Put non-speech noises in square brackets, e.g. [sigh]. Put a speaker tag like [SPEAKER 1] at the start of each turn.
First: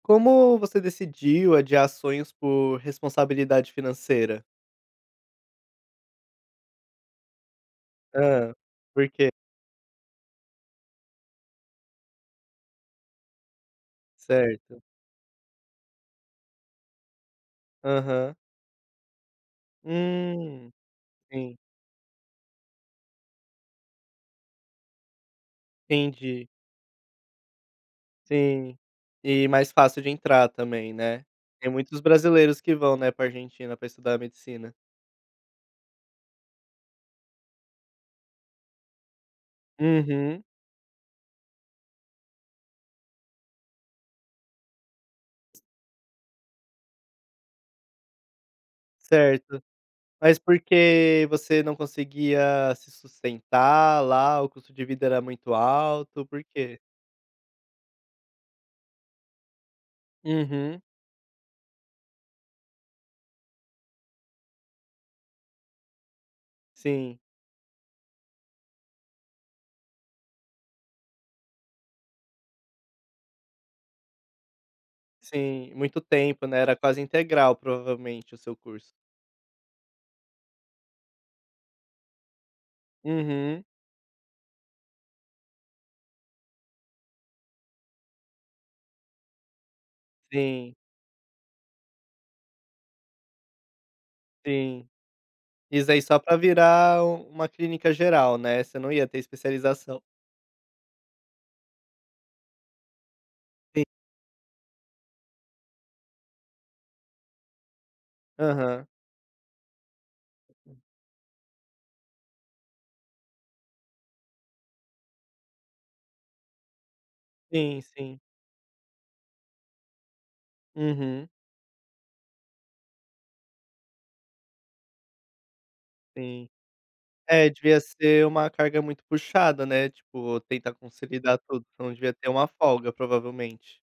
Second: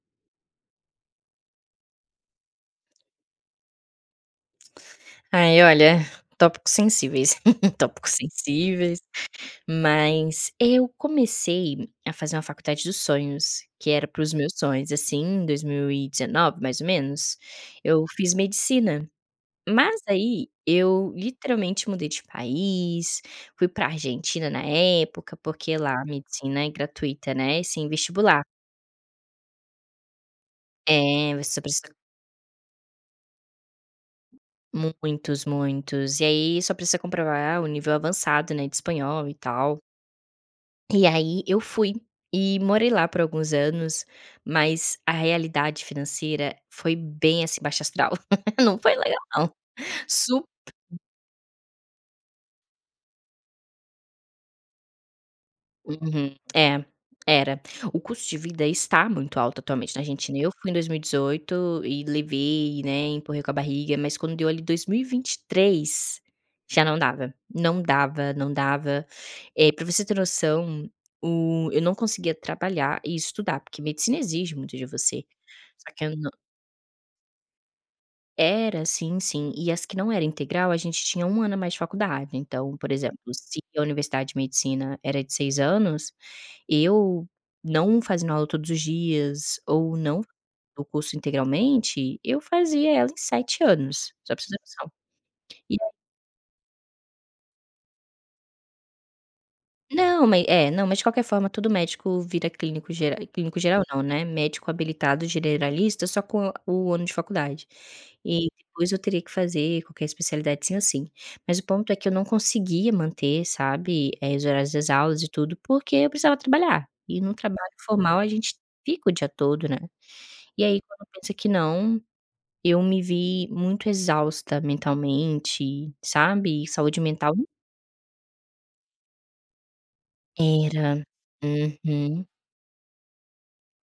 [SPEAKER 1] Como você decidiu adiar sonhos por responsabilidade financeira?
[SPEAKER 2] Ai olha, tópicos sensíveis, [chuckles] tópicos
[SPEAKER 1] Hã,
[SPEAKER 2] sensíveis,
[SPEAKER 1] por quê?
[SPEAKER 2] mas eu comecei a fazer uma faculdade dos sonhos que era para os meus
[SPEAKER 1] Certo.
[SPEAKER 2] sonhos, assim, em 2019 mais ou menos, eu fiz
[SPEAKER 1] Aham.
[SPEAKER 2] medicina. Mas aí
[SPEAKER 1] Hum,
[SPEAKER 2] eu
[SPEAKER 1] sim.
[SPEAKER 2] literalmente mudei de país, fui pra Argentina na época, porque lá
[SPEAKER 1] Entendi.
[SPEAKER 2] medicina é gratuita, né, e sem vestibular.
[SPEAKER 1] Sim. E mais fácil de entrar também, né,
[SPEAKER 2] É, você só
[SPEAKER 1] tem
[SPEAKER 2] precisa
[SPEAKER 1] muitos brasileiros que vão, né, pra Argentina pra estudar medicina.
[SPEAKER 2] Muitos, muitos. E aí só precisa comprovar o nível avançado, né, de Espanhol e tal
[SPEAKER 1] Uhum.
[SPEAKER 2] e aí eu fui e morei lá por alguns anos, mas a realidade financeira foi bem, assim, baixo astral, [chuckles] não foi legal não.
[SPEAKER 1] Certo,
[SPEAKER 2] [chuckles]
[SPEAKER 1] mas
[SPEAKER 2] Sup
[SPEAKER 1] por quê você não conseguia se sustentar lá, o custo de vida era muito alto,
[SPEAKER 2] Uhum.
[SPEAKER 1] por quê?
[SPEAKER 2] É, era. O custo de vida está muito alto atualmente na Argentina. Eu fui em
[SPEAKER 1] Uhum.
[SPEAKER 2] 2018 e levei, né, empurrei com a barriga, mas quando deu ali 2023 já não
[SPEAKER 1] Sim.
[SPEAKER 2] dava, não dava, não dava, eh, pra você ter noção o eu não conseguia trabalhar e estudar, porque medicina exige muito de você.
[SPEAKER 1] Sim,
[SPEAKER 2] Só
[SPEAKER 1] muito
[SPEAKER 2] que eu nã
[SPEAKER 1] tempo né, era quase integral provavelmente o seu
[SPEAKER 2] Era,
[SPEAKER 1] curso.
[SPEAKER 2] assim sim. E as que não era integral a gente tinha 1 ano a mais de faculdade, então, por exemplo, se
[SPEAKER 1] Uhum.
[SPEAKER 2] a universidade de medicina era de 6 anos, eu não fazendo aula todos os dias ou não
[SPEAKER 1] Sim.
[SPEAKER 2] o curso integralmente, eu fazia ela em 7 anos, só pra você ter
[SPEAKER 1] Sim.
[SPEAKER 2] noção. E a
[SPEAKER 1] Isso aí só para virar u uma clínica geral, né, você não ia ter especialização.
[SPEAKER 2] Não, ma é, não, mas de qualquer forma todo médico vira clínico ger clínico
[SPEAKER 1] Sim.
[SPEAKER 2] geral não, né, médico habilitado generalista só com a o ano de faculdade. E
[SPEAKER 1] Aham.
[SPEAKER 2] depois eu teria que fazer qualquer especialidade sim ou sim. Mas o ponto é que eu não conseguia manter, sabe, eh, os horários das aulas e tudo porque eu precisava trabalhar e num trabalho
[SPEAKER 1] Sim,
[SPEAKER 2] formal
[SPEAKER 1] sim.
[SPEAKER 2] a gente fica o dia todo, né. E aí quando
[SPEAKER 1] Uhum.
[SPEAKER 2] pensa que não, eu me vi muito exausta mentalmente,
[SPEAKER 1] Sim.
[SPEAKER 2] sabe, saúde mental
[SPEAKER 1] É, devia ser uma carga muito puxada, né, tipo, tenta
[SPEAKER 2] Era.
[SPEAKER 1] consolidar tudo, você não devia
[SPEAKER 2] Uhum.
[SPEAKER 1] ter uma folga provavelmente.